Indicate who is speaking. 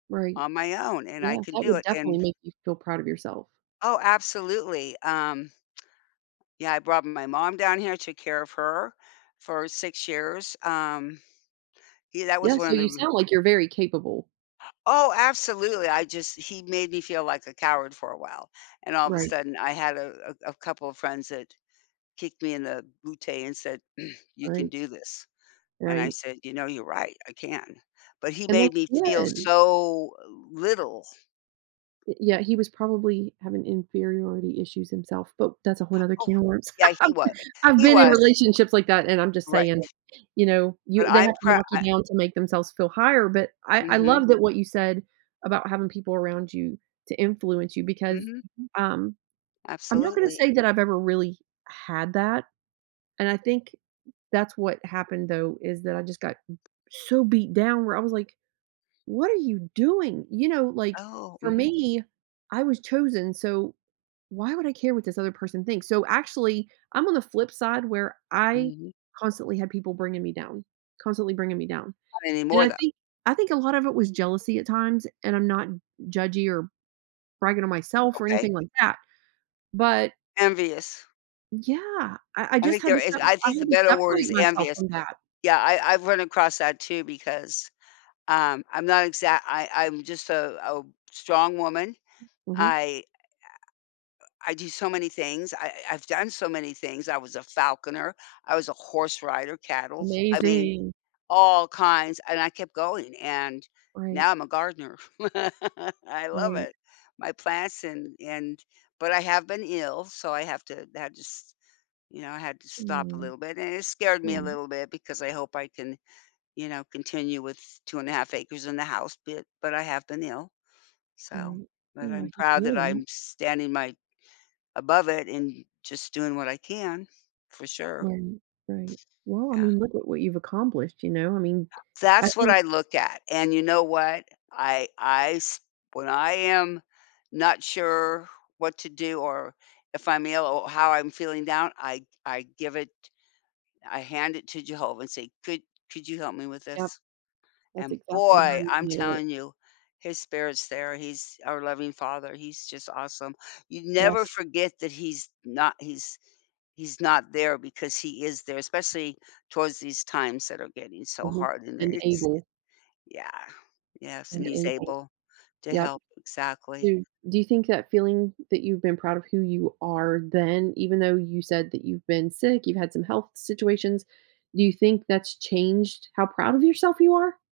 Speaker 1: Right.
Speaker 2: On my own, and I
Speaker 1: Yeah,
Speaker 2: can
Speaker 1: that
Speaker 2: do
Speaker 1: would
Speaker 2: it,
Speaker 1: definitely
Speaker 2: and
Speaker 1: make you feel proud of yourself.
Speaker 2: Oh, absolutely, um Yeah, I brought my mom down here, took care of her for 6 years. Um, yeah, that
Speaker 1: Yeah,
Speaker 2: was one
Speaker 1: so
Speaker 2: of
Speaker 1: you
Speaker 2: the r
Speaker 1: sound like you're very capable.
Speaker 2: Oh, absolutely, I just he made me feel like a coward for a while, and all of a
Speaker 1: Right.
Speaker 2: sudden I had a a a couple of friends that kicked me in the booty and said, "You can
Speaker 1: Right.
Speaker 2: do this," and I
Speaker 1: Right.
Speaker 2: said, "You know, you're right, I can." But he
Speaker 1: And
Speaker 2: made
Speaker 1: that's
Speaker 2: me feel
Speaker 1: good.
Speaker 2: so little.
Speaker 1: Y yeah, he was probably having inferiority issues himself, but that's a whole another
Speaker 2: Oh
Speaker 1: can of worms.
Speaker 2: Yeah, he wa
Speaker 1: I've
Speaker 2: he
Speaker 1: been in
Speaker 2: was.
Speaker 1: relationships like that, and I'm just saying,
Speaker 2: Right.
Speaker 1: you know,
Speaker 2: But
Speaker 1: you they
Speaker 2: I'm
Speaker 1: have to
Speaker 2: prou
Speaker 1: knock
Speaker 2: I
Speaker 1: you down to make themselves feel higher, but I I
Speaker 2: Mhm.
Speaker 1: love that what you said about having people around you to influence you because
Speaker 2: Mhm.
Speaker 1: um, I'm not gonna
Speaker 2: Absolutely.
Speaker 1: say that I've ever really had that, and I think that's what happened though, is that I just got so beat down where I was like, "What are you doing?" You know, like,
Speaker 2: Oh,
Speaker 1: for
Speaker 2: mhm.
Speaker 1: me, I was chosen, so, why would I care what this other person thinks? So, actually, I'm on the flip side where I
Speaker 2: Mhm.
Speaker 1: constantly had people bringing me down, constantly bringing me down,
Speaker 2: Not
Speaker 1: and
Speaker 2: anymore
Speaker 1: I
Speaker 2: though.
Speaker 1: think I think a lot of it was jealousy at times, and I'm not judgy or bragging on myself or
Speaker 2: Okay.
Speaker 1: anything like that, but
Speaker 2: Envious.
Speaker 1: Yeah, I I
Speaker 2: I
Speaker 1: just
Speaker 2: think
Speaker 1: had
Speaker 2: there
Speaker 1: to
Speaker 2: is
Speaker 1: sepa
Speaker 2: I
Speaker 1: I
Speaker 2: think the
Speaker 1: had to
Speaker 2: better word is
Speaker 1: separate myself
Speaker 2: envious.
Speaker 1: from that.
Speaker 2: Yeah, I I've run across that too because, um, I'm not exact I I'm just a oh, strong woman,
Speaker 1: Mhm.
Speaker 2: I, uh, yeah, uh, I do so many things, I I've done so many things; I was a falconer, I was a horse rider cattles. I mean,
Speaker 1: Amazing.
Speaker 2: all kinds and I kept going and
Speaker 1: Right.
Speaker 2: now I'm a gardener. I love
Speaker 1: Right.
Speaker 2: it. My plants and and but I have been ill so I have to that just you know, I had to stop a
Speaker 1: Hmm.
Speaker 2: little bit and it scared me a
Speaker 1: [unintelligible]
Speaker 2: little bit because I hope I can, you know, continue with 2 1/2 acres, and the house bit, but I have been ill, so
Speaker 1: Right.
Speaker 2: but
Speaker 1: Well,
Speaker 2: I'm
Speaker 1: I hate to
Speaker 2: proud
Speaker 1: hear
Speaker 2: that
Speaker 1: that.
Speaker 2: I'm standing my above it and just doing what I can, for sure.
Speaker 1: Right, right. Well, I
Speaker 2: Yeah.
Speaker 1: mean, look at what you've accomplished, you know? I mean, I
Speaker 2: That's what
Speaker 1: think
Speaker 2: I look at, and you know what, I I s when I am not sure what to do, or if I'm ill or how I'm feeling down, I I give it I hand it to Jehovah and say, "Could could you help me with
Speaker 1: Yep.
Speaker 2: this?"
Speaker 1: That's
Speaker 2: And
Speaker 1: exactly how
Speaker 2: boy,
Speaker 1: you
Speaker 2: I'm
Speaker 1: view it.
Speaker 2: telling you, his spirits there He's our loving Father, he's just awesome. You never
Speaker 1: Yes.
Speaker 2: forget that He's not He's He's not there, because He is there especially towards these times that are getting so
Speaker 1: Mhm,
Speaker 2: hard and i
Speaker 1: and
Speaker 2: it's
Speaker 1: able.
Speaker 2: it Yeah, yes and
Speaker 1: And
Speaker 2: he's
Speaker 1: able.
Speaker 2: able to
Speaker 1: Yep.
Speaker 2: help Exactly.
Speaker 1: Do do you think that feeling that you've been proud of who you are then, even though you said that you've been sick, you've had some health situations, do you think that's changed how proud of yourself you are?